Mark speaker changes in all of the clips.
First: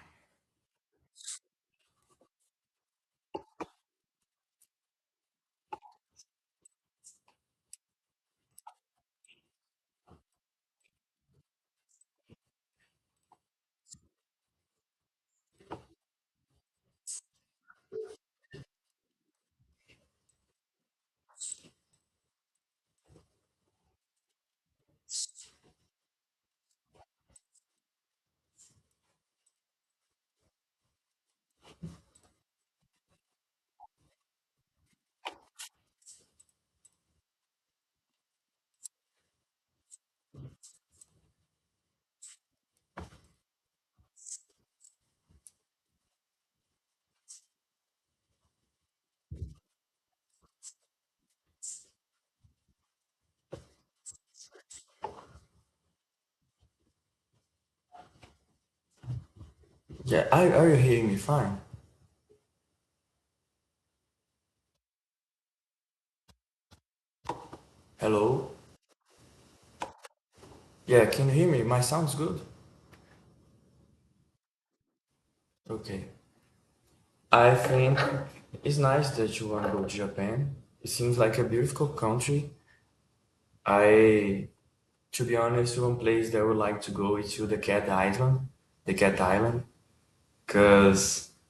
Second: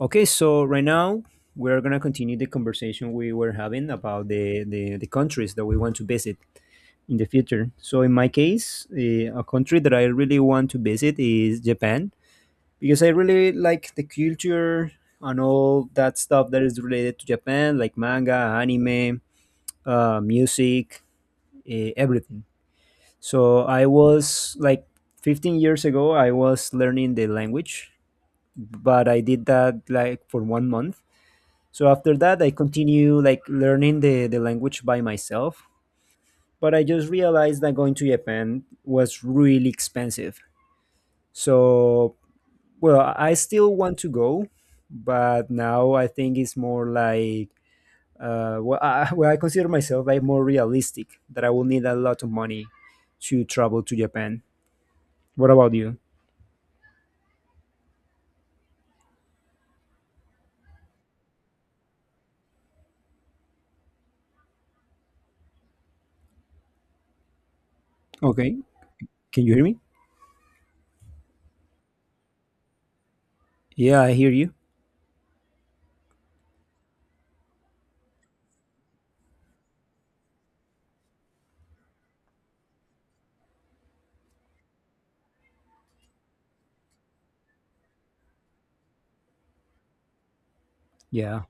Speaker 1: Okay, so right now we're gonna continue the conversation we were having about the countries that we want to visit in the future. So in my case, a country that I really want to visit is Japan because I really like the culture and all that stuff that is related to Japan, like manga, anime, music, everything. So I was like 15 years ago, I was learning the language, but I did that like for one month. So after that, I continue like learning the language by myself. But I just realized that going to Japan was really expensive. So, well, I still want to go, but now I think it's more like, well, well, I consider myself like more realistic that I will need a lot of money to travel to Japan. What about you?
Speaker 2: Yeah, are, you hearing me fine? Hello?
Speaker 1: Okay. Can you hear me?
Speaker 2: Yeah, can you hear me? My sound's good.
Speaker 1: Yeah, I hear you.
Speaker 2: Okay. I think it's nice that you want to go to Japan. It seems like a beautiful country. I, to be honest, one place that I would like to go is to the Cat Island, because
Speaker 1: Yeah.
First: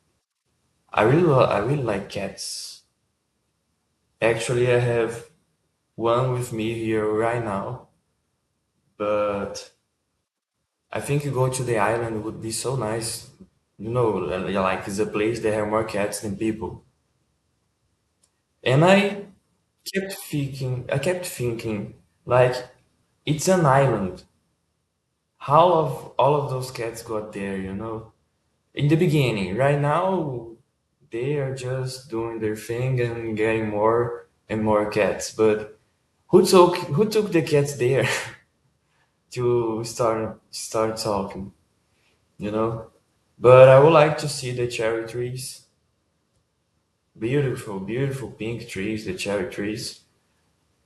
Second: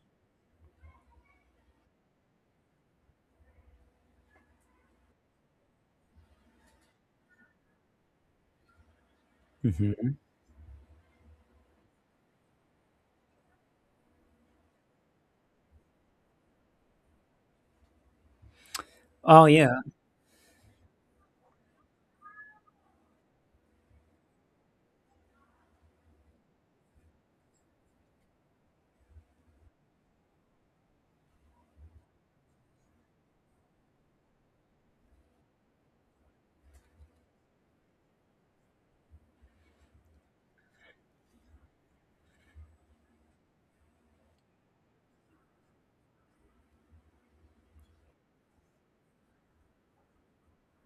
Speaker 2: I really, I really like cats. Actually, I have one with me here right now, but
Speaker 1: Hmm.
Speaker 2: I think you go to the island would be so nice. You know, like it's a place that have more cats than people. And
Speaker 1: Oh, yeah.
Speaker 2: I kept thinking, like it's an island. How of all of those cats got there? You know, in the beginning. Right now, they are just doing their thing and getting more and more cats. But who took the cats there to start talking? You know. But I would like to see the cherry trees. Beautiful, beautiful pink trees, the cherry trees.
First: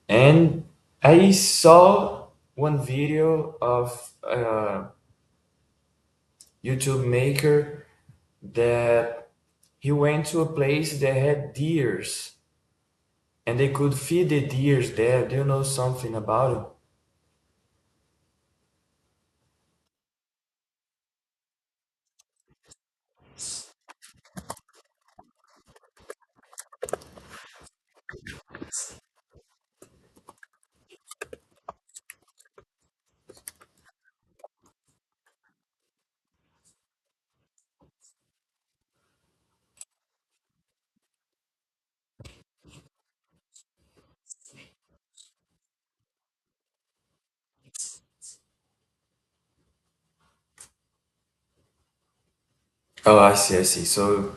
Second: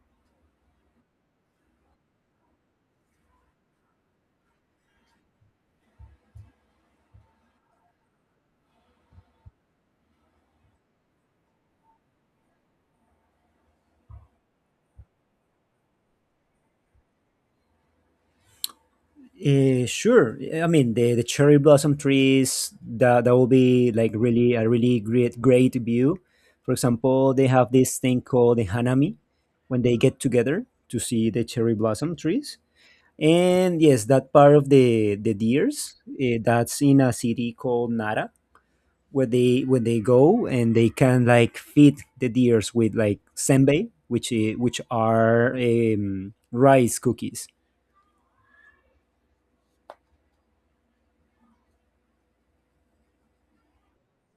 Speaker 2: And I saw one video of a YouTube maker that he went to a place that had deers and they could feed the deers there. Do you know something about it?
Speaker 1: Sure. I mean the cherry blossom trees that will be like really a really great view. For example, they have this thing called the hanami when they get together to see the cherry blossom trees. And yes, that part of the deers, that's in a city called Nara where they go and they can like feed the deers with like senbei, which are rice cookies.
Speaker 2: Oh, I see, I see. So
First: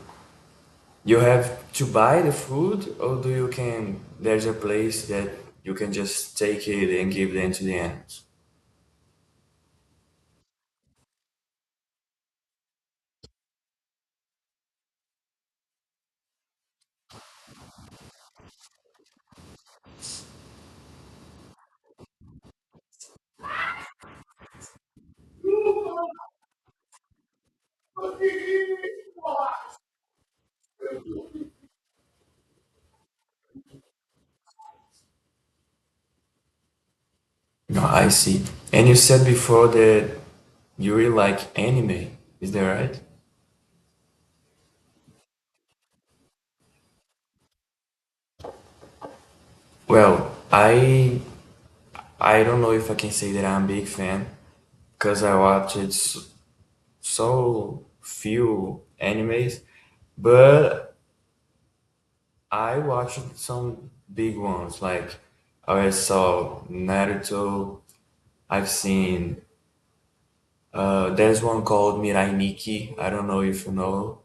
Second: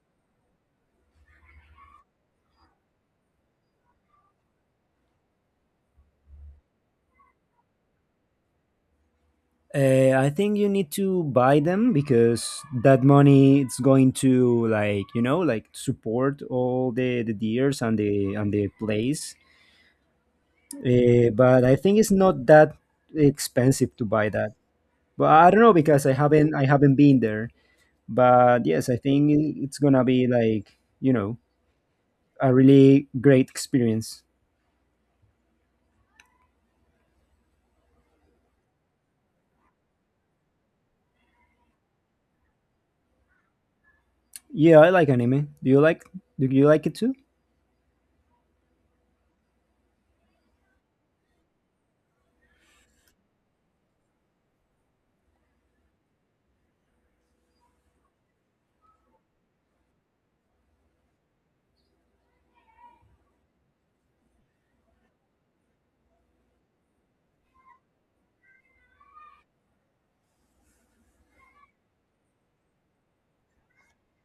Speaker 2: you have to buy the food, or do you can? There's a place that you can just take it and give them to the animals.
Speaker 1: I think you need to buy them because that money it's going to like like support all the deers and the place. But I think it's not that expensive to buy that. But I don't know because I haven't been there. But yes, I think it's gonna be like a really great experience.
Speaker 2: No, I see. And you said before that you really like anime. Is that right?
Speaker 1: Yeah, I like anime. Do you like it too?
Speaker 2: Well, I I don't know if I can say that I'm a big fan because I watched so few animes, but I watched some big ones. Like I saw Naruto. I've seen there's one called Mirai Nikki. I don't know if you know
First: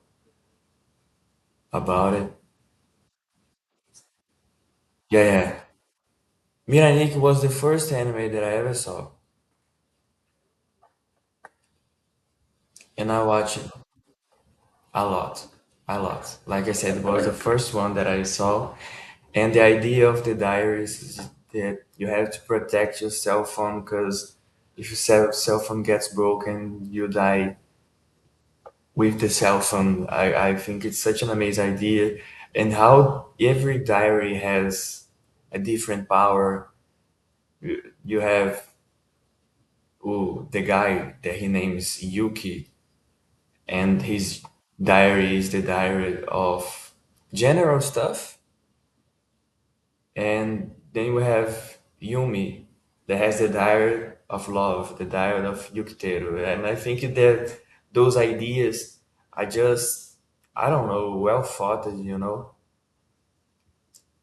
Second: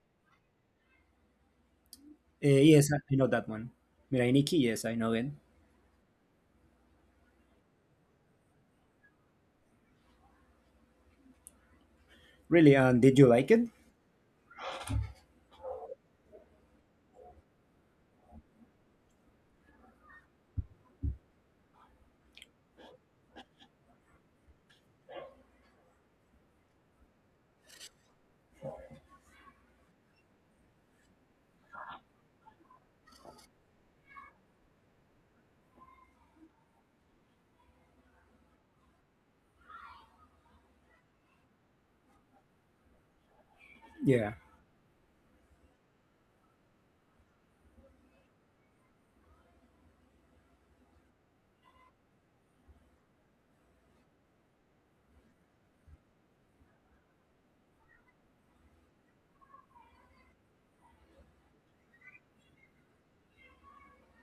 Speaker 2: about it.
Speaker 1: Yes, I know that one. Mirai Nikki, yes, I know
Speaker 2: Yeah,
Speaker 1: it.
Speaker 2: yeah. Mirai Nikki was the first anime that I ever saw,
Speaker 1: Really? And
Speaker 2: and
Speaker 1: did
Speaker 2: I
Speaker 1: you like
Speaker 2: watched
Speaker 1: it?
Speaker 2: it a lot, a lot. Like I said, it was the first one that I saw, and the idea of the diaries is that you have to protect your cell phone because if your cell phone gets broken, you die with the cell phone. I think it's such an amazing idea, and how every diary has a different power. You have the guy that he names Yuki, and
Speaker 1: Yeah,
Speaker 2: his diary is the diary of general stuff, and then we have Yumi that has the diary of love, the diary of Yukiteru, and I think that those ideas are just I don't know well thought, you know.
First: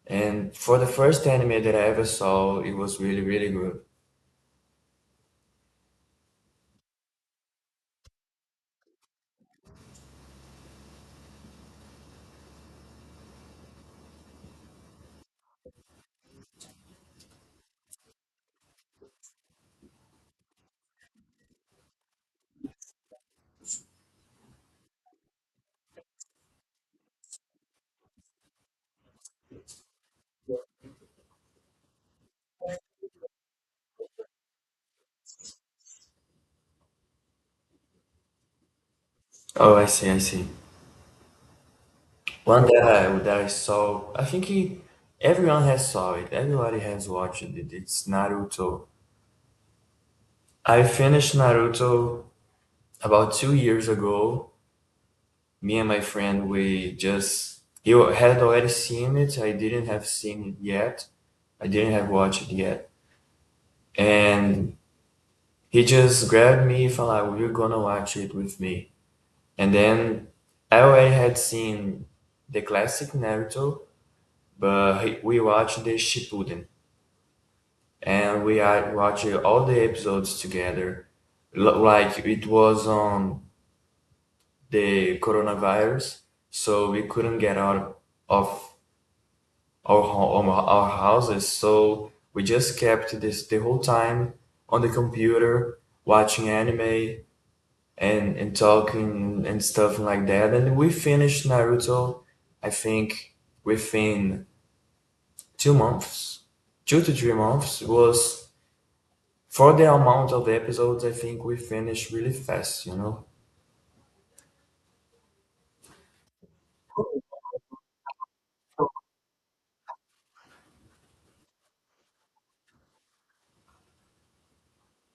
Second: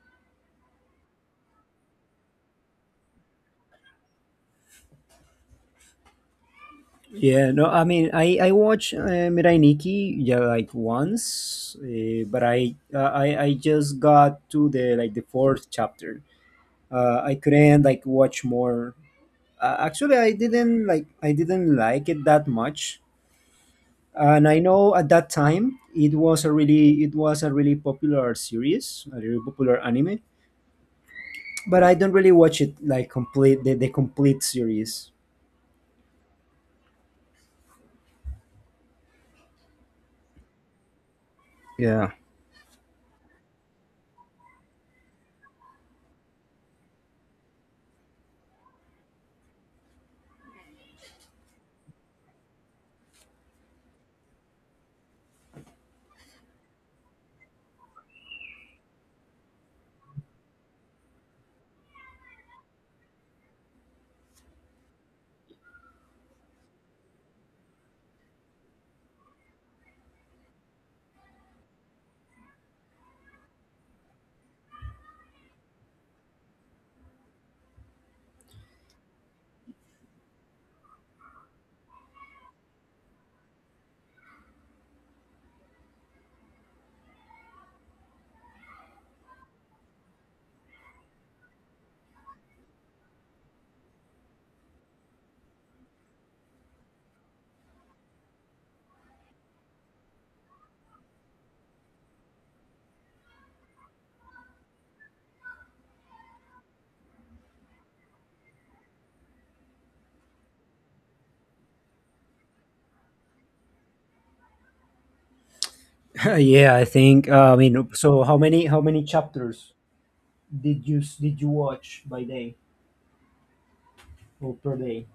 Speaker 2: And for the first anime that I ever saw, it was really, really good.
Speaker 1: yeah. No, I mean, I watch Mirai Nikki, yeah, like once, but I just got to the fourth chapter. I couldn't like watch more. Actually, I didn't like it that much, and I know at that time it was a really popular series, a really popular anime. But I don't really watch it like complete the complete series.
Speaker 2: Oh, I see, I see.
Speaker 1: Yeah.
Speaker 2: One that I saw, I think everyone has saw it. Everybody has watched it. It's Naruto. I finished Naruto about 2 years ago. Me and my friend, we just he had already seen it. I didn't have seen it yet. I didn't have watched it yet. And he just grabbed me, and like, "You're gonna watch it with me." And then I already had seen the classic Naruto, but we watched the Shippuden and we watching all the episodes together. Like it was on the coronavirus, so we couldn't get out of our our houses. So we just kept this the whole time on the computer watching anime and talking and stuff like that. And we finished Naruto, I think within two months, 2 to 3 months. It was for the amount of episodes. I think we finished really fast. You know.
Speaker 1: Yeah, I think. I mean, so how many chapters did you watch by day or per day?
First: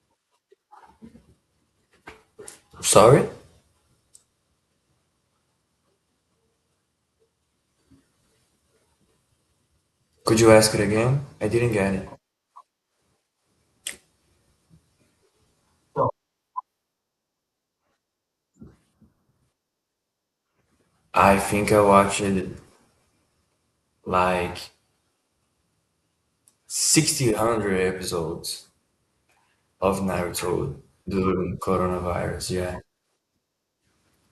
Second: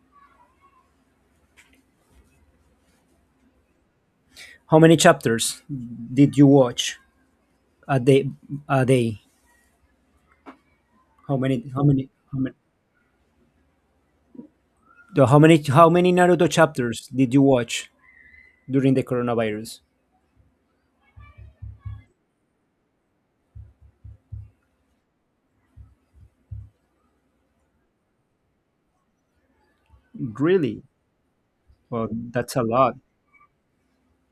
Speaker 2: Sorry.
Speaker 1: How many chapters did you watch a day a day?
Speaker 2: Could you ask it again?
Speaker 1: How
Speaker 2: I
Speaker 1: many
Speaker 2: didn't
Speaker 1: how
Speaker 2: get it.
Speaker 1: many how many Naruto chapters did you watch during the coronavirus?
Speaker 2: I think I watched like 1600 episodes of Naruto
Speaker 1: Really?
Speaker 2: during
Speaker 1: Well,
Speaker 2: coronavirus.
Speaker 1: that's a
Speaker 2: Yeah,
Speaker 1: lot.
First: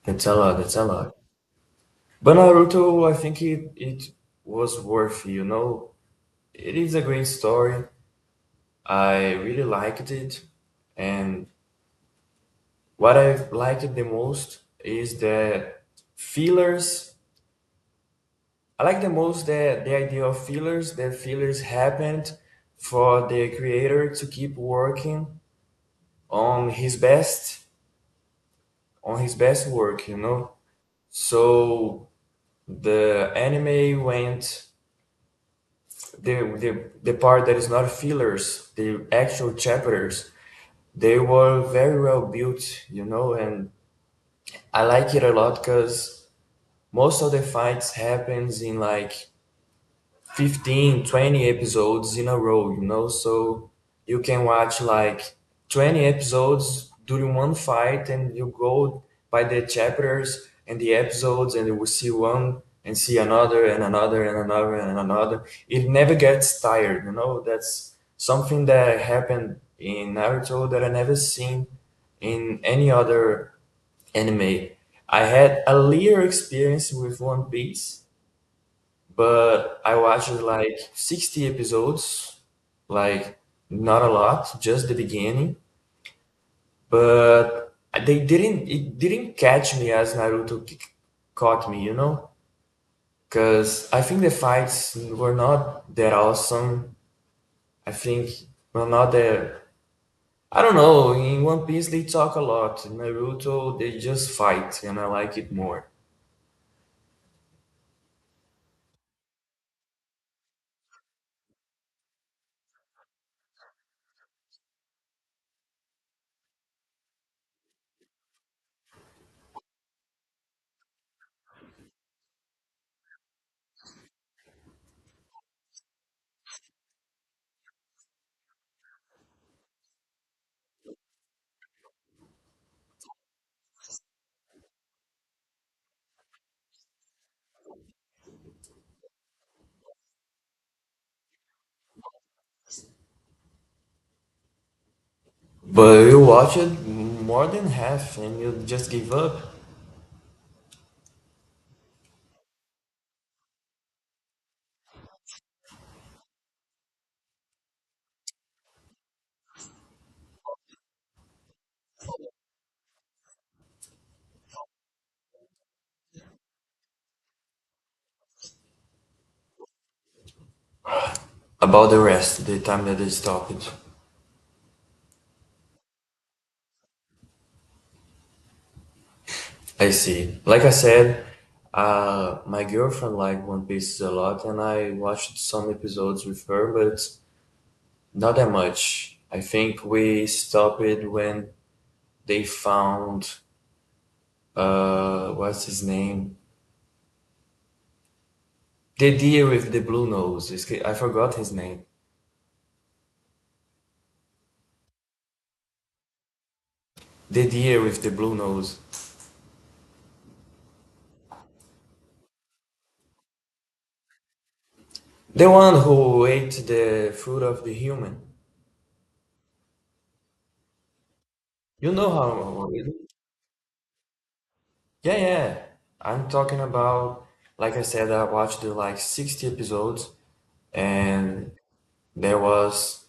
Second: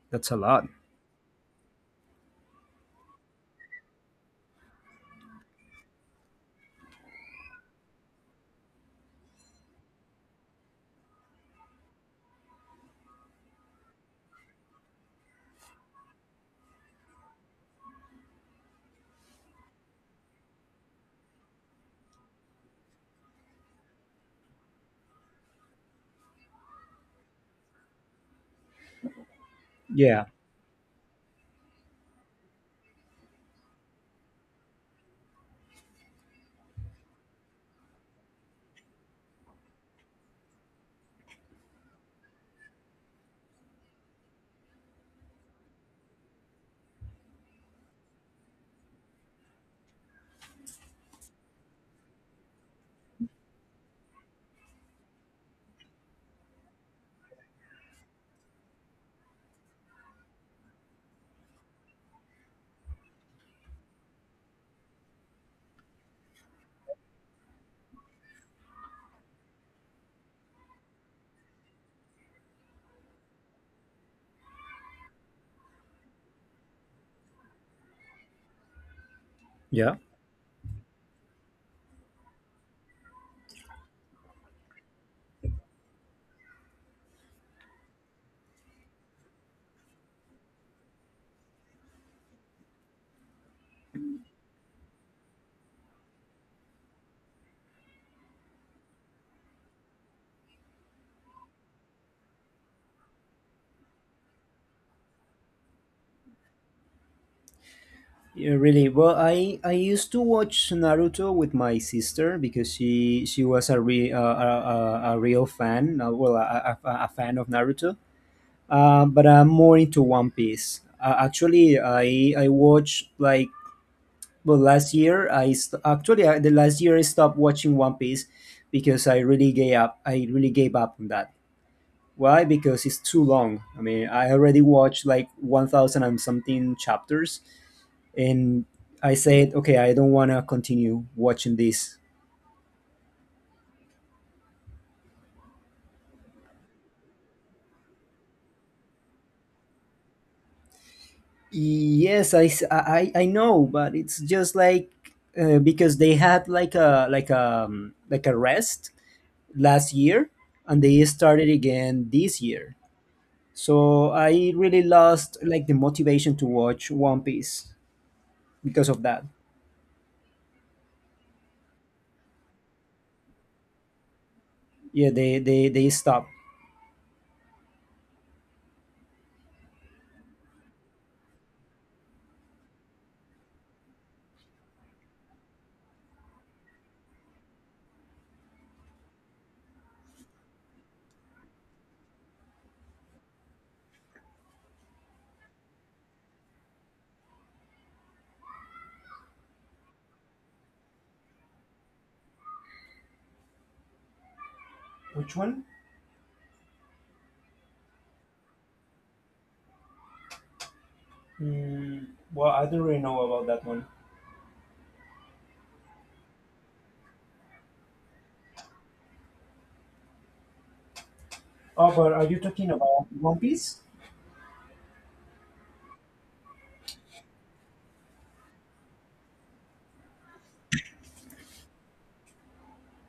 Speaker 2: that's
Speaker 1: That's a
Speaker 2: a lot.
Speaker 1: lot.
Speaker 2: That's a lot. But Naruto, I think it was worth, you know. It is a great story. I really liked it. And what I liked the most is the fillers. I like the most the idea of fillers. The fillers happened for the creator to keep working on his best on his best work, you
Speaker 1: Yeah.
Speaker 2: know. So the anime went the part that is not fillers, the actual chapters, they were very well built, you know, and I like it a lot because most of the fights happens in like 15, 20 episodes in a row, you know. So you can watch like 20 episodes during one fight, and you go by the chapters and the episodes, and you will see one and see another and another and another and another. It never gets tired, you know. That's something that happened in Naruto that I never seen in any other anime. I had a little experience with One Piece, but
Speaker 1: Yeah.
Speaker 2: I watched like 60 episodes, like not a lot, just the beginning. But they didn't, it didn't catch me as Naruto caught me, you know? Because I think the fights were not that awesome. I think, well, not that. I don't know. In One Piece, they talk a lot. In Naruto, they just fight, and I like it more.
Speaker 1: Yeah, really. Well, I used to watch Naruto with my sister because she was a real fan, well, a fan of Naruto. But I'm more into One Piece. Actually, I watched like, well, last year. I st- actually I, The last year I stopped watching One Piece because I really gave up. I really gave up on that. Why? Because it's too long. I mean, I already watched like 1,000 and something chapters, and I said, okay, I don't want to continue watching this.
Speaker 2: But you watch it more than half, and you just give up.
Speaker 1: Yes, I know, but it's just like, because they had like a like a like a rest last year, and they started again this year. So I really lost like the motivation to watch One Piece because of that.
Speaker 2: About the rest, the time that they stopped.
Speaker 1: Yeah, they stopped.
Speaker 2: I see. Like I said, my girlfriend liked One Piece a lot, and I watched some episodes with her, but not that much. I think we stopped it when they found what's his name? The deer with the blue nose. I forgot his name.
Speaker 1: Which one?
Speaker 2: The deer with the blue nose.
Speaker 1: Mm, well, I don't really know about that one.
Speaker 2: The one who ate the fruit of the human.
Speaker 1: Oh,
Speaker 2: You know
Speaker 1: but are you talking
Speaker 2: how
Speaker 1: about One Piece?
Speaker 2: yeah, yeah, yeah. I'm talking about, like I said, I watched the like 60 episodes, and there was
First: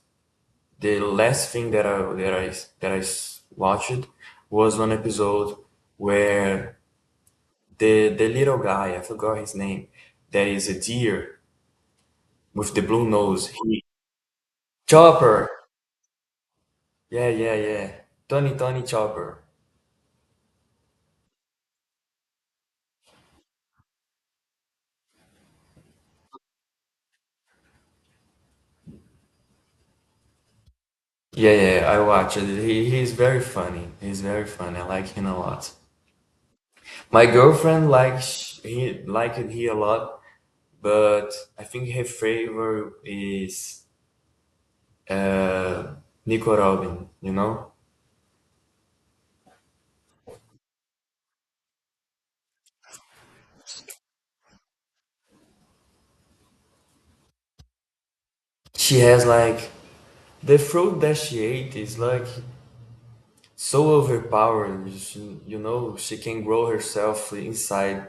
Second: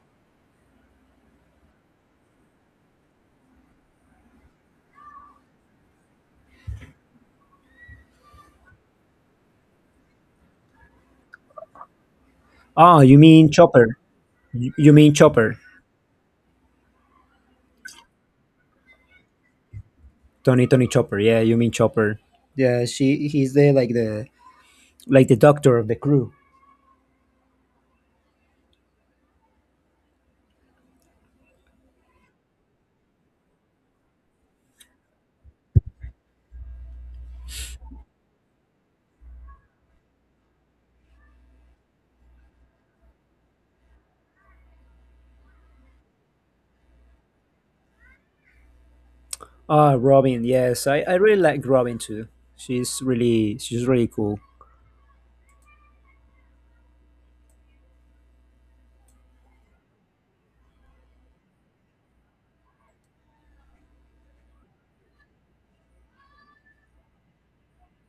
Speaker 2: the last thing that watched was one episode where the little guy, I forgot his name, that is a deer with the
Speaker 1: Oh,
Speaker 2: blue
Speaker 1: you
Speaker 2: nose.
Speaker 1: mean
Speaker 2: He,
Speaker 1: Chopper? You mean
Speaker 2: Chopper.
Speaker 1: Chopper?
Speaker 2: Yeah, yeah, yeah. Tony Tony Chopper.
Speaker 1: Tony, Tony Chopper. Yeah, you mean Chopper. Yeah, she he's the doctor of the crew.
Speaker 2: Yeah, yeah, I watched it. He's very funny. He's very funny. I like him a lot. My girlfriend likes he liked he a lot, but I think her favorite is uh, Nico Robin. You know,
Speaker 1: Ah, Robin. Yes, I really like Robin too. She's really cool.
Speaker 2: she has like the fruit that she ate is like so overpowering. She, you know, she can grow herself inside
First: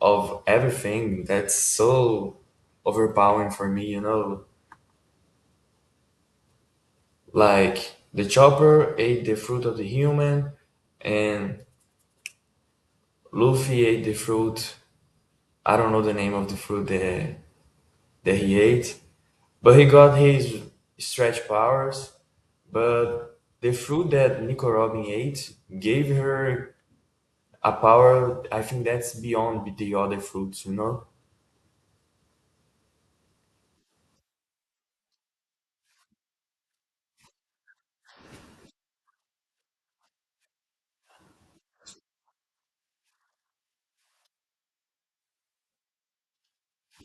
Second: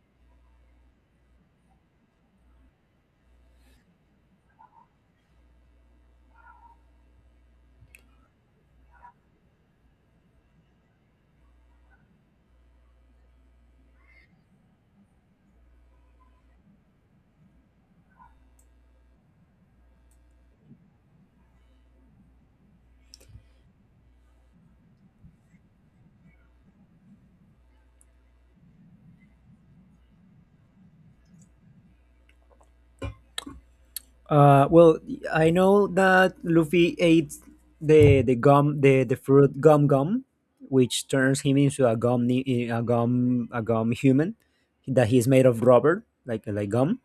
Speaker 2: of everything. That's so overpowering for me. You know, like the chopper ate the fruit of the human, and Luffy ate the fruit I don't know the name of the fruit that he ate, but he got his stretch powers. But the fruit that Nico Robin ate gave her a power. I think that's beyond the other fruits, you know.
Speaker 1: Well, I know that Luffy ate the fruit gum gum, which turns him into a gum ni- eh, a gum human, that he's made of rubber like gum.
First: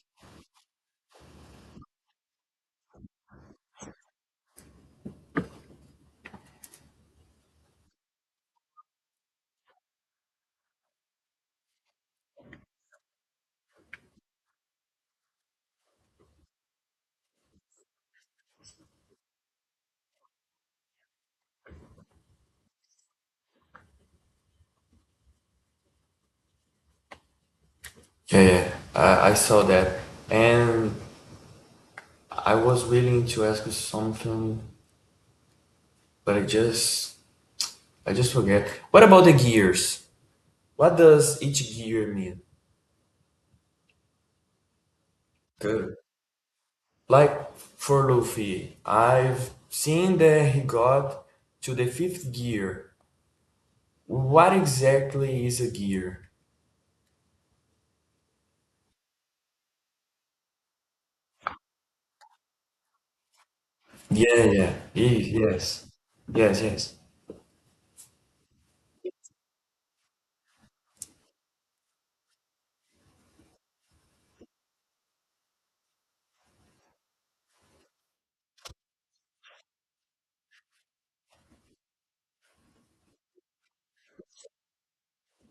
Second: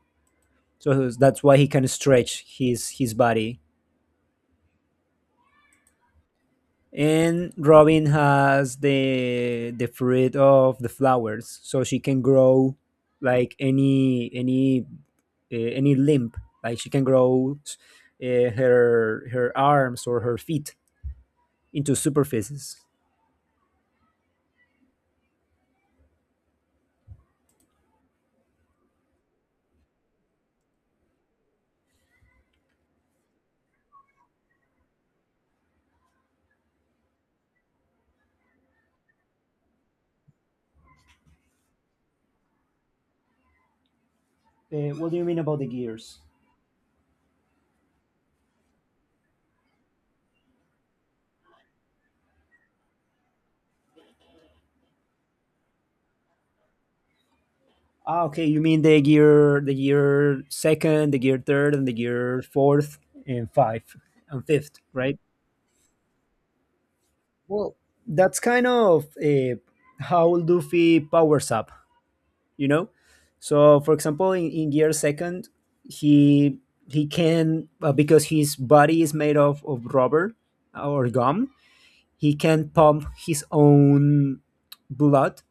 Speaker 1: So that's why he can stretch his body. And Robin has the fruit of the flowers, so she can grow like any limb. Like she can grow, her arms or her feet into superfices.
Speaker 2: Yeah, yeah, I saw that, and I was willing to ask you something, but I just forget. What about the gears? What does each gear mean?
Speaker 1: What do you mean about the
Speaker 2: Good.
Speaker 1: gears?
Speaker 2: Like for Luffy, I've seen that he got to the fifth gear. What exactly is a gear?
Speaker 1: Ah, okay. You mean the gear second, the gear third, and the gear fourth, and five,
Speaker 2: Yeah,
Speaker 1: and
Speaker 2: yeah,
Speaker 1: fifth, right?
Speaker 2: yes, yes, yes.
Speaker 1: Well, that's kind of, how Luffy powers up, you know. So, for example, in gear second, he he can, because his body is made of rubber or gum. He can pump his own blood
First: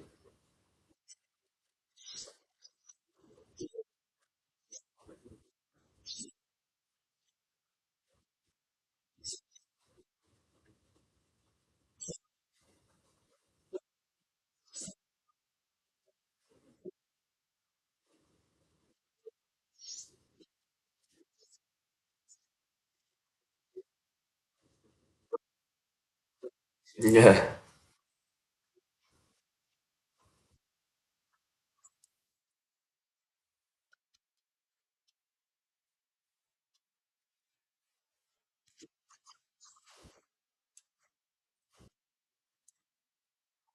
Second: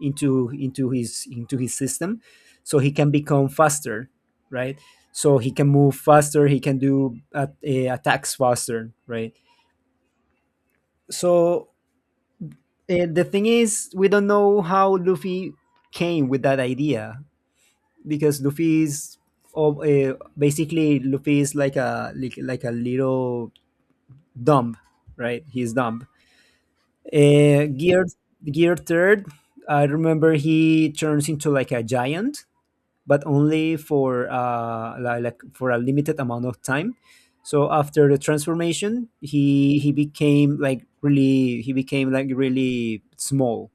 Speaker 1: into his system so he can become faster, right? So he can move faster, he can do attacks faster, right? So, the thing is we don't know how Luffy came with that idea because basically, Luffy is like a, like a little dumb, right? He's dumb.
Speaker 2: Yeah,
Speaker 1: uh, gear gear third, I remember he turns into like a giant, but only for like for a limited amount of time. So after the transformation, he became like really he became like really small,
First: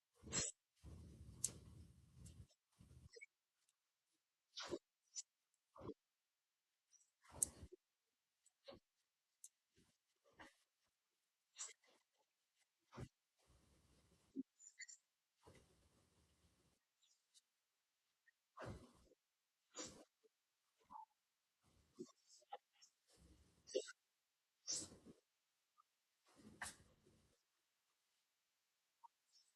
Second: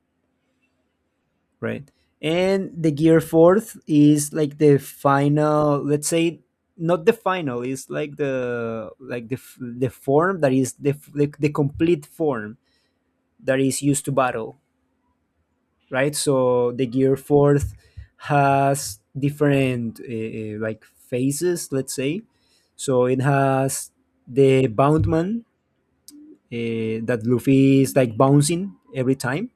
Speaker 1: right? And the gear fourth is like the final, let's say, not the final, it's like the form that is the the complete form that is used to battle, right? So the Gear Fourth has different, like, phases, let's say. So it has the Boundman, that Luffy is like bouncing every time.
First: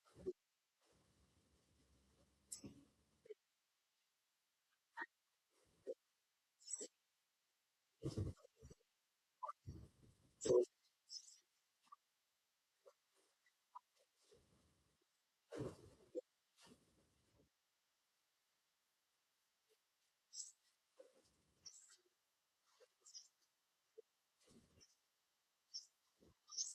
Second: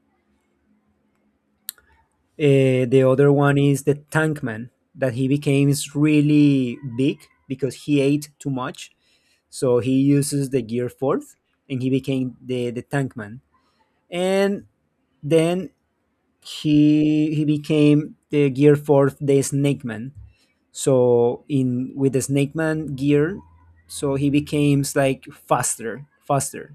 Speaker 1: The other one is the Tankman, that he becomes really big because he ate too much. So he uses the Gear Fourth and he became the Tankman. And then he became the gear fourth, the snake man. So in with the snake man gear, so he becomes like faster,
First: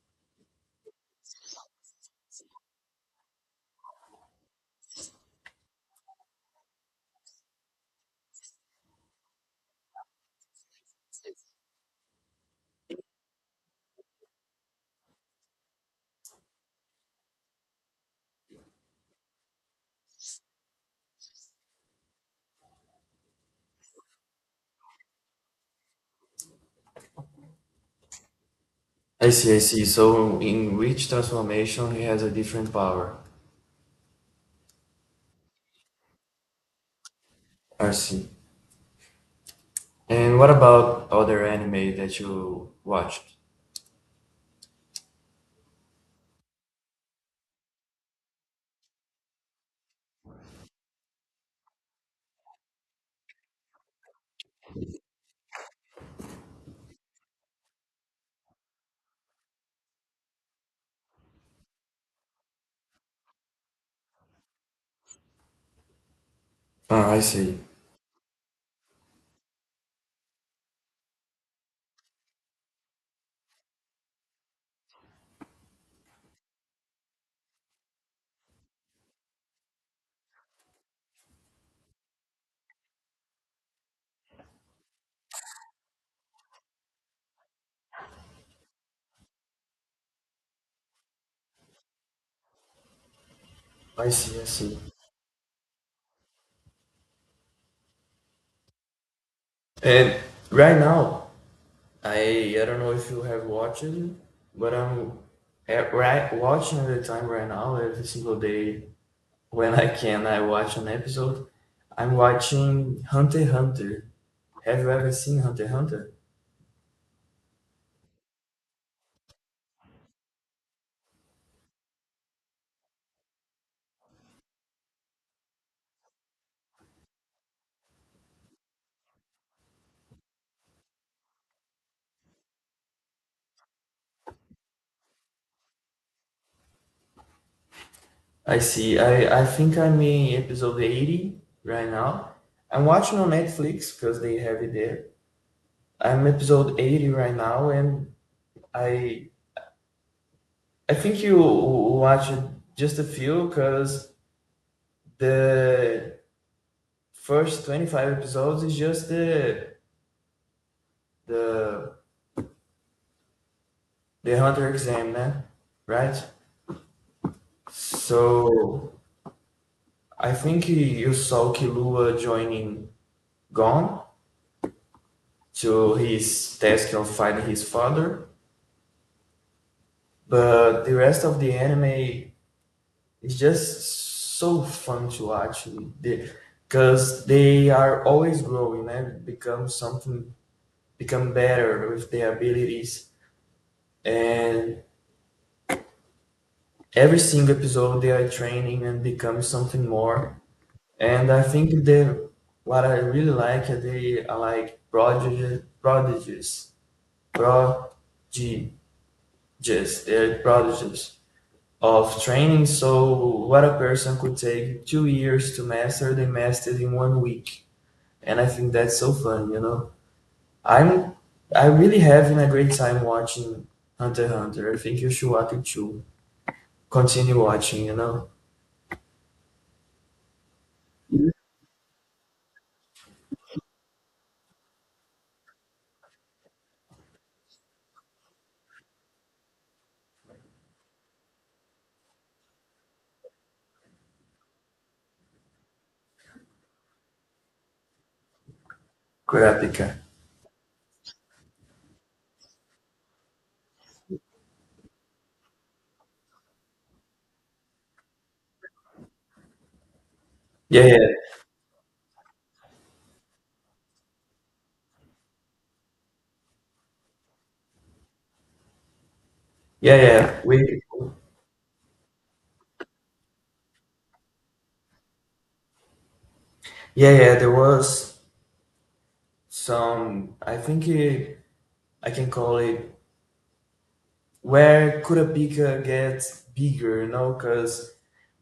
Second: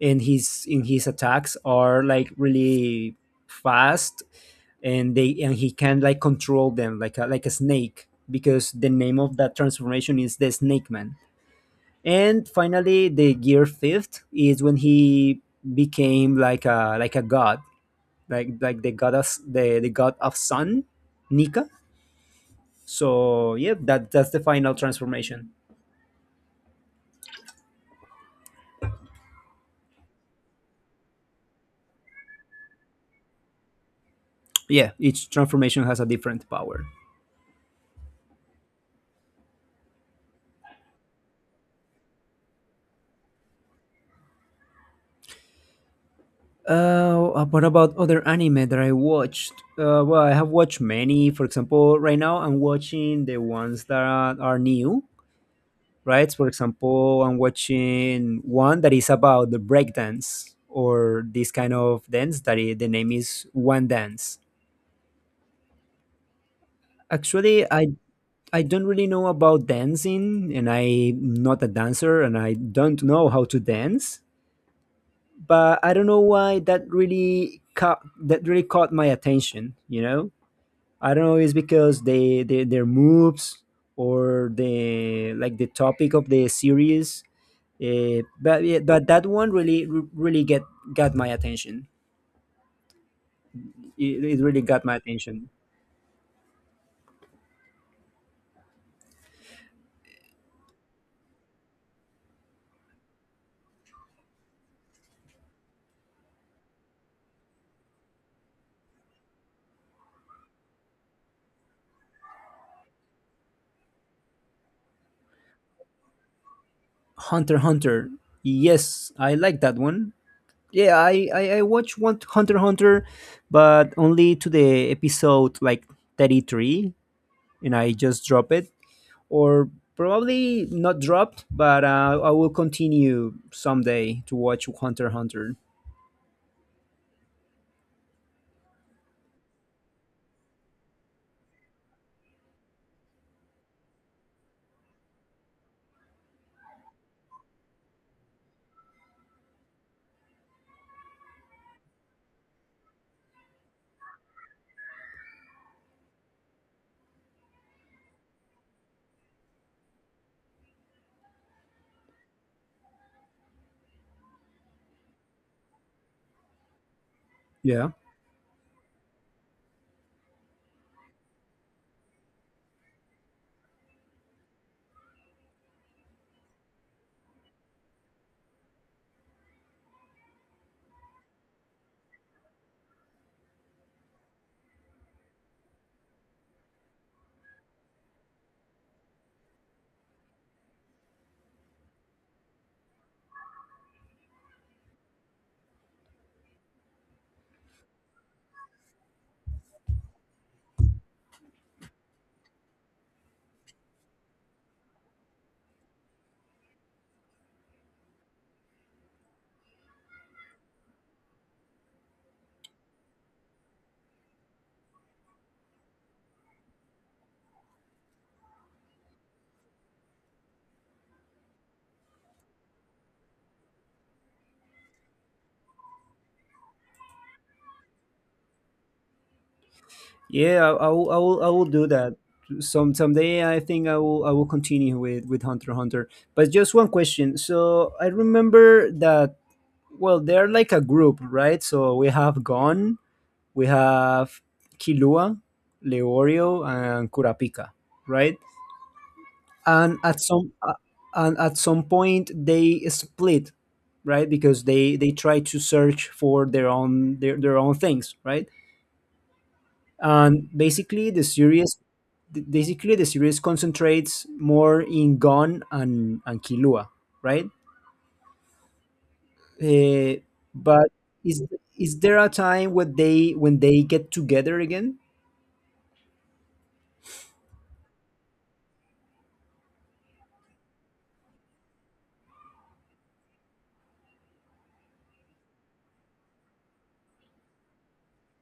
Speaker 1: and his in his attacks are like really fast, and they and he can like control them like a snake, because the name of that transformation is the snake man. And finally, the gear fifth is when he became like a god, like the goddess, the god of sun, Nika. So yeah, that's the final transformation.
Speaker 2: I see, I see. So in which transformation he has a different power?
Speaker 1: Yeah, each transformation has a different power.
Speaker 2: I see. And what about other anime that you watched?
Speaker 1: What about other anime that I watched? Well, I have watched many. For example, right now I'm watching the ones that are new, right? For example, I'm watching one that is about the breakdance or this kind of dance the name is One Dance.
Speaker 2: Ah, I see.
Speaker 1: Actually, I don't really know about dancing, and I'm not a dancer, and I don't know how to dance. But I don't know why that really caught my attention. I don't know. It's because they their moves or the topic of the series. But yeah, but that one really really get got my attention.
Speaker 2: I
Speaker 1: It,
Speaker 2: see,
Speaker 1: it
Speaker 2: I
Speaker 1: really
Speaker 2: see.
Speaker 1: got my attention.
Speaker 2: And right now, I don't know if you have watched it, but I'm right watching at the time right now every single day when I can I watch an episode. I'm watching Hunter x Hunter. Have you ever seen Hunter x Hunter?
Speaker 1: Hunter x Hunter. Yes, I like that one. Yeah, I watched one Hunter x Hunter, but only to the episode like 33, and I just drop it, or probably not dropped, but, I will continue someday to watch Hunter x Hunter.
Speaker 2: I see. I think I'm in episode 80 right now. I'm watching on Netflix because they have it there. I'm episode 80 right now, and I I think you watched just a few because the first 25 episodes is just the the hunter exam, né? Right?
Speaker 1: Yeah,
Speaker 2: So I think you saw Kilua joining Gon to his task of finding his father, but the rest of the anime is just so fun to watch. The, because they are always growing and become something, become better with their abilities. And every single episode they are training and becoming something more. And I think the what I really like are they are like prodigies, prodigies, prodigies. They're prodigies of training. So what a person could take 2 years to master, they mastered in 1 week. And I think that's so fun, you know. I'm I really having a great time watching Hunter x Hunter. I think you should watch it too. Continue watching, you know.
Speaker 1: yeah, I will do that. Someday I think I will continue with Hunter x Hunter. But just one question. So I remember that, well, they're like a group, right? So we have Gon, we have Kilua, Leorio, and Kurapika, right?
Speaker 2: Kurapika.
Speaker 1: And at some point, they split, right? Because they try to search for their own things, right? And
Speaker 2: Yeah, yeah.
Speaker 1: basically, the series concentrates more in Gon and Kilua, right?
Speaker 2: Yeah,
Speaker 1: Uh,
Speaker 2: yeah. We
Speaker 1: but is is there a time when they get together again?
Speaker 2: yeah, yeah, there was some I think it, I can call it where Curapika gets bigger, you know, because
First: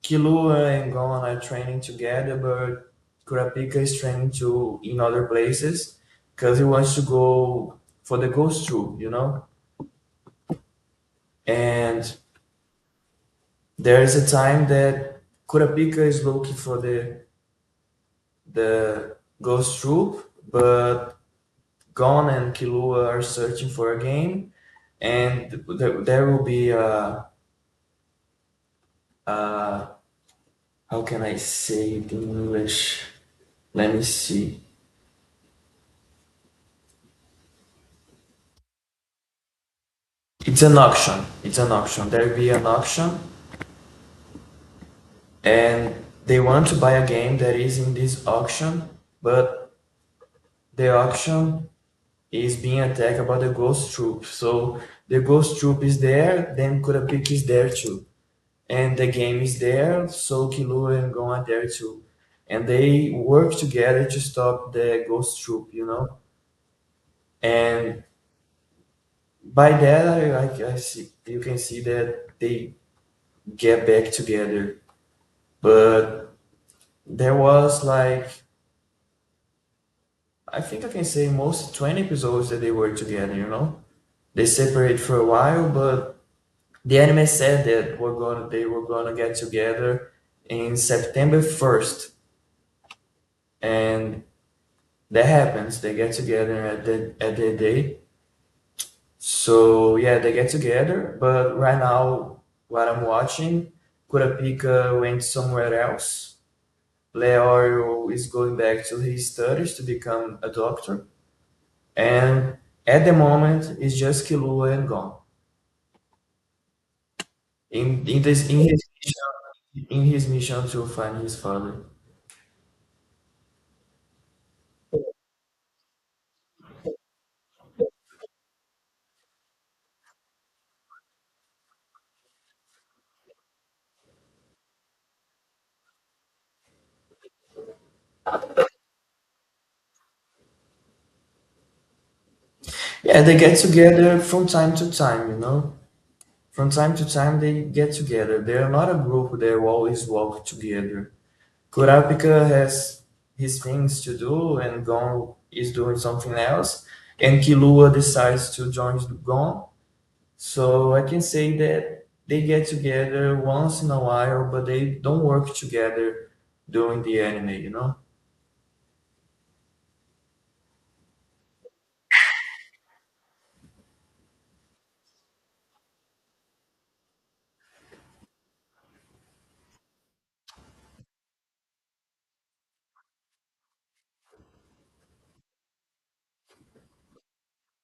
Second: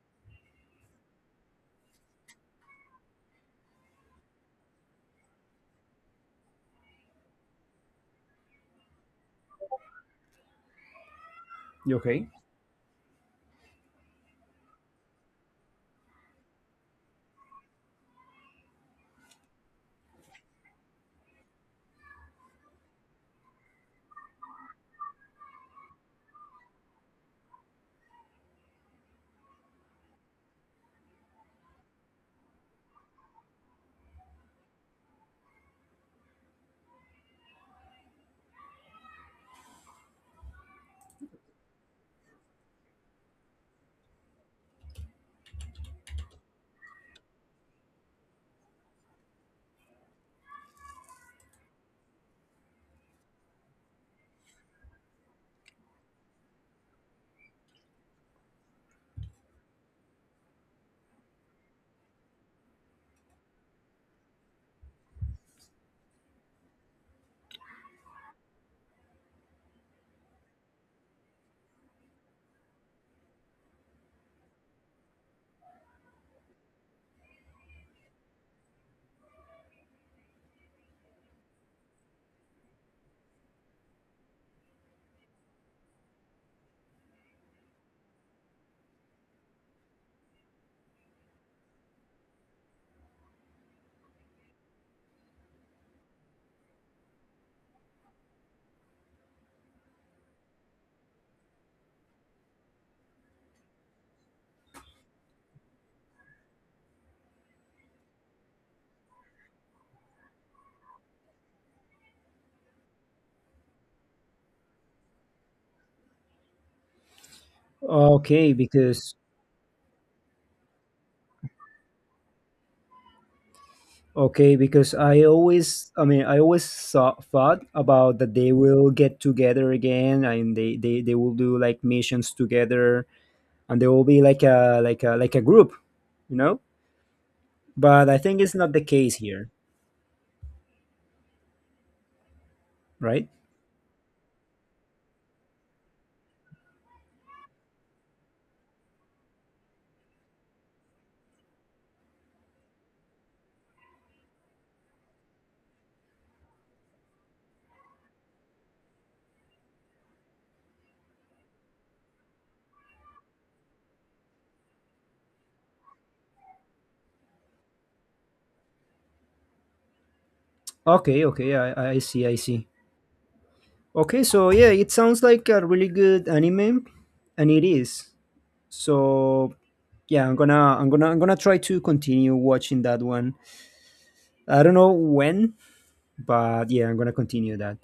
Speaker 2: Kilua and Gon are training together, but Kurapika is training to in other places because he wants to go for the ghost troop, you know? And
Speaker 1: Okay.
Speaker 2: there is a time that Kurapika is looking for the the ghost troop, but Gon and Killua are searching for a game, and there will be a how can I say it in English? Let me see. It's an auction. It's an auction. There will be an auction, and they want to buy a game that is in this auction, but the auction is being attacked by the ghost troop. So the ghost troop is there, then Kurapika is there too. And the game is there, so Killua and Gon are there too. And they work together to stop the ghost troop, you know? And by that, I see, you can see that they get back together. But there was like, I think I can say most 20 episodes that they were together, you know? They separate for a while, but the anime said that they were gonna get together in September 1st. And that happens. They get together at the day. So yeah, they get together. But right now, what I'm watching, Kurapika went somewhere else. Leorio is going back to his studies to become a doctor, and at the moment, it's just Killua and Gon. In in this
Speaker 1: Okay,
Speaker 2: in his
Speaker 1: because
Speaker 2: mission, in his mission to find his father.
Speaker 1: Okay, because I mean, I always thought about that they will get together again, and they will do like missions together, and they will be like a group, you know. But I think it's not the case here,
Speaker 2: Yeah,
Speaker 1: right?
Speaker 2: they get together from time to time, you know. From time to time they get together. They are not a group that always walk together. Kurapika has his things to do and Gon is doing something else. And Kilua decides to join Gon. So I can say that they get together once in a while, but they don't work together during the anime, you know?
Speaker 1: Okay, okay, I see, I see. Okay, so yeah, it sounds like a really good anime, and it is. So yeah, I'm gonna try to continue watching that one. I don't know when, but yeah, I'm gonna continue that.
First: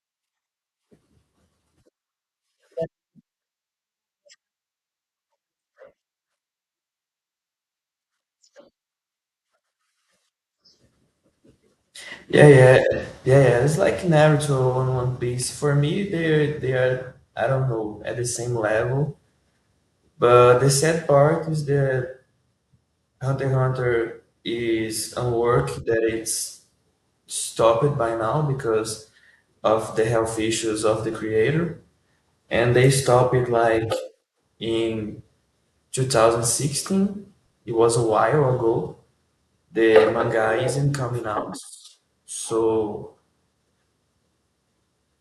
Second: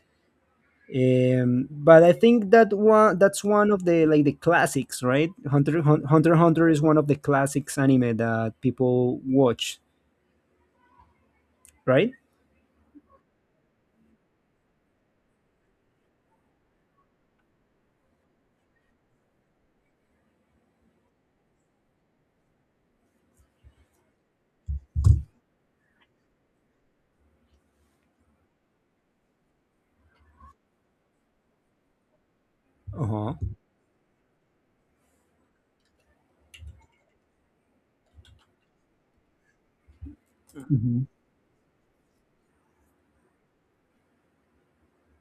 Speaker 1: But I think that's one of the classics, right? Hunter x Hunter is one of the classics anime that people watch, right?
Speaker 2: Yeah, yeah, yeah, yeah. It's like Naruto and One Piece. For me, they are I don't know at the same level. But the sad part is that Hunter x Hunter is a work that it's stopped by now because of the health issues of the creator, and they stopped
Speaker 1: Uh-huh.
Speaker 2: it like in 2016. It was a while ago. The manga isn't
Speaker 1: Mhm.
Speaker 2: coming out, so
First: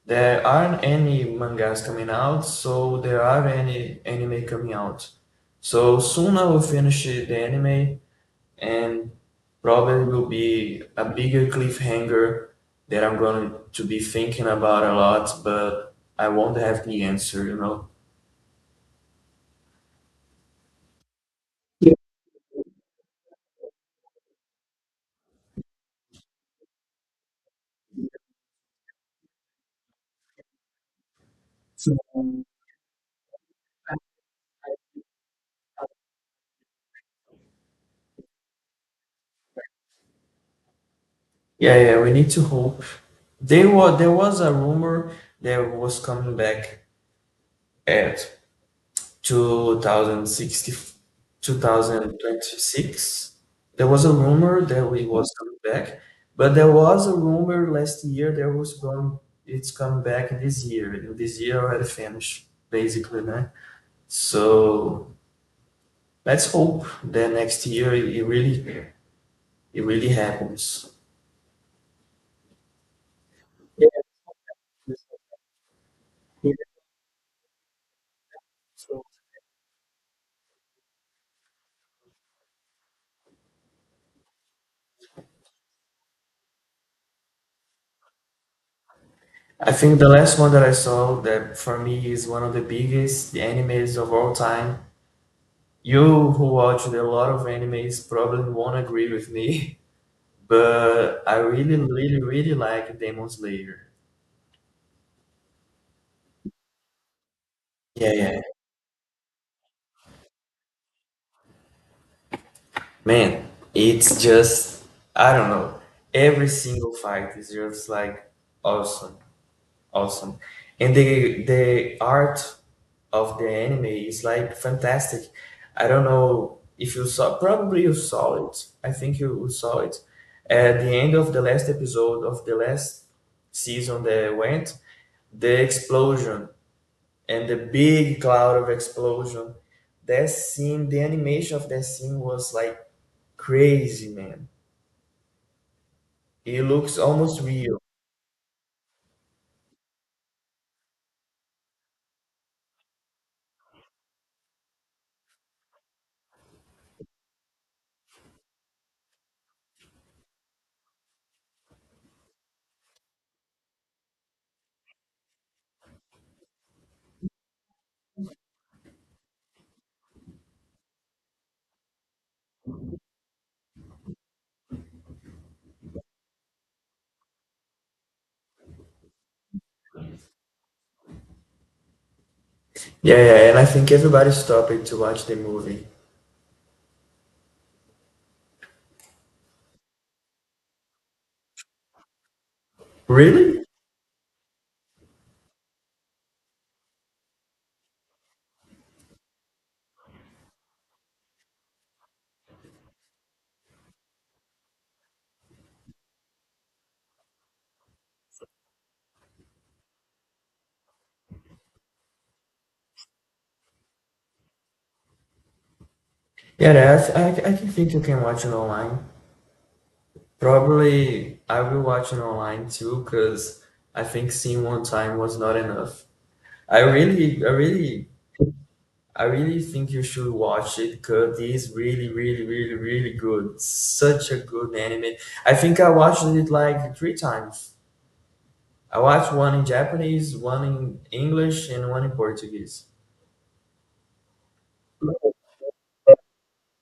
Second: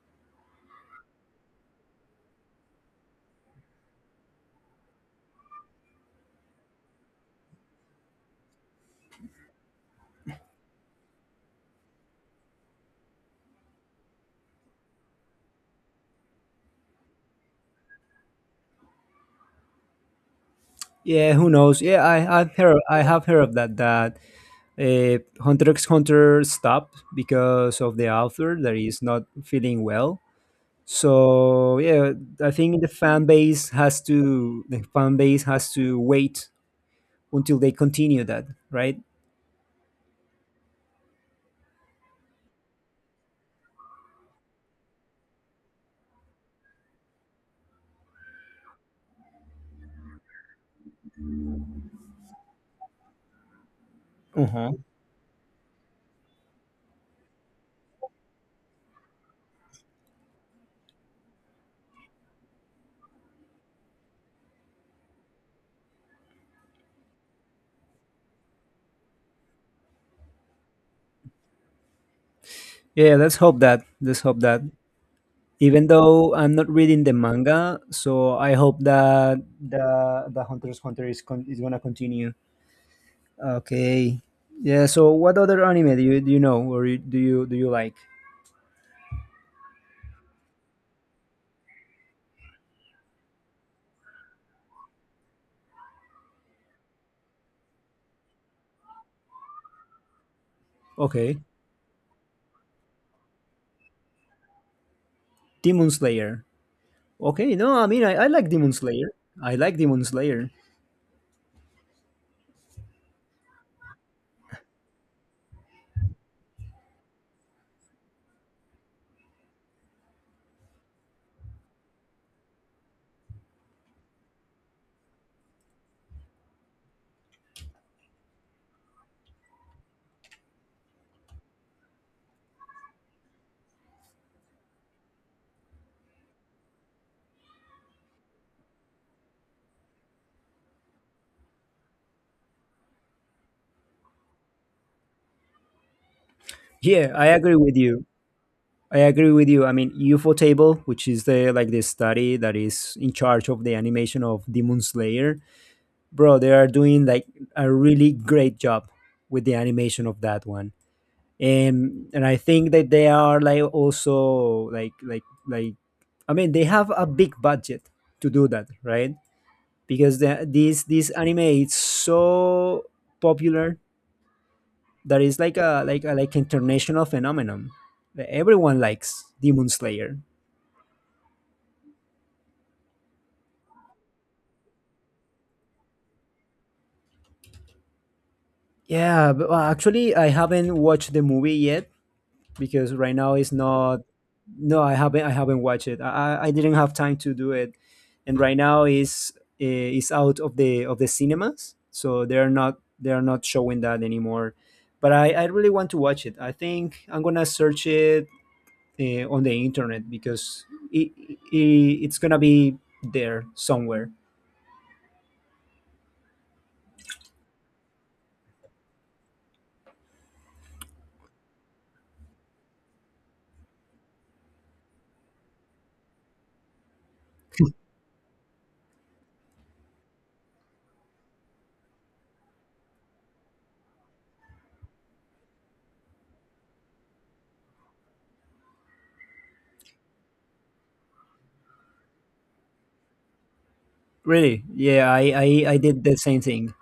Speaker 2: there aren't any mangas coming out. So there are any anime coming out. So soon I will finish the anime and probably will be a bigger cliffhanger that I'm going to be thinking about a lot, but I won't have the answer, you know.
Speaker 1: Yeah, who knows? Yeah, I have heard of that, that, uh, Hunter x Hunter stopped because of the author that is not feeling well. So
Speaker 2: So,
Speaker 1: yeah, I think the fan base has to the fan base has to wait until they continue that, right?
Speaker 2: yeah, yeah, we need to hope. They were, there was a rumor that was coming back at 2060, 2026. There was a rumor
Speaker 1: Uh-huh.
Speaker 2: that we was coming back, but there was a rumor last year that was going, it's coming back this year. And this year already finished, basically, man. So let's hope that next year it really, it really happens.
Speaker 1: Yeah, let's hope that.
Speaker 2: Yeah.
Speaker 1: Let's hope that. Even though I'm not reading the manga, so I hope that the Hunter's Hunter is gonna continue. Okay. Yeah. So, what other anime do you know, or you, do you do you like?
Speaker 2: I think the last one that I saw that for me is one of the biggest animes of all time. You who watched a lot of animes probably won't agree with me, but
Speaker 1: Okay,
Speaker 2: I really, really, really like Demon Slayer.
Speaker 1: Demon Slayer. Okay. No, I mean,
Speaker 2: Yeah,
Speaker 1: I
Speaker 2: yeah.
Speaker 1: like Demon Slayer. I like Demon Slayer.
Speaker 2: Man, it's just, I don't know. Every single fight is just like awesome. Awesome. And the art of the anime is like fantastic. I don't know if you saw, probably you saw it. I think you saw it. At the end of the last episode of the last season that went, the explosion and the big cloud of explosion. That scene, the animation of that scene was like crazy, man. It looks
Speaker 1: Yeah, I
Speaker 2: almost
Speaker 1: agree with
Speaker 2: real.
Speaker 1: you. I agree with you. I mean, UFO Table, which is the study that is in charge of the animation of Demon Slayer, bro, they are doing like a really great job with the animation of that one. And I think that they are like also I mean, they have a big budget to do that, right? Because the, this anime is so popular that it's like a international phenomenon, that everyone likes Demon Slayer.
Speaker 2: Yeah, yeah, and I think everybody stopped it to watch the movie.
Speaker 1: Yeah, but, well, actually, I haven't watched the movie yet, because right now it's
Speaker 2: Really?
Speaker 1: not. No, I haven't. I haven't watched it. I didn't have time to do it, and right now is out of the cinemas, so they're not showing that anymore. But I really want to watch it. I think I'm gonna search it on the internet, because it, it's gonna be there somewhere.
Speaker 2: Yeah, yes, I can think you can watch it online. Probably I will watch it online too, because I think seeing one time was not enough. I really, I really, I really think you should watch it because it is really, really, really, really good. Such a good anime. I think I watched it like 3 times. I watched one in Japanese, one in English, and one in Portuguese.
Speaker 1: Really? Yeah, I did the same thing.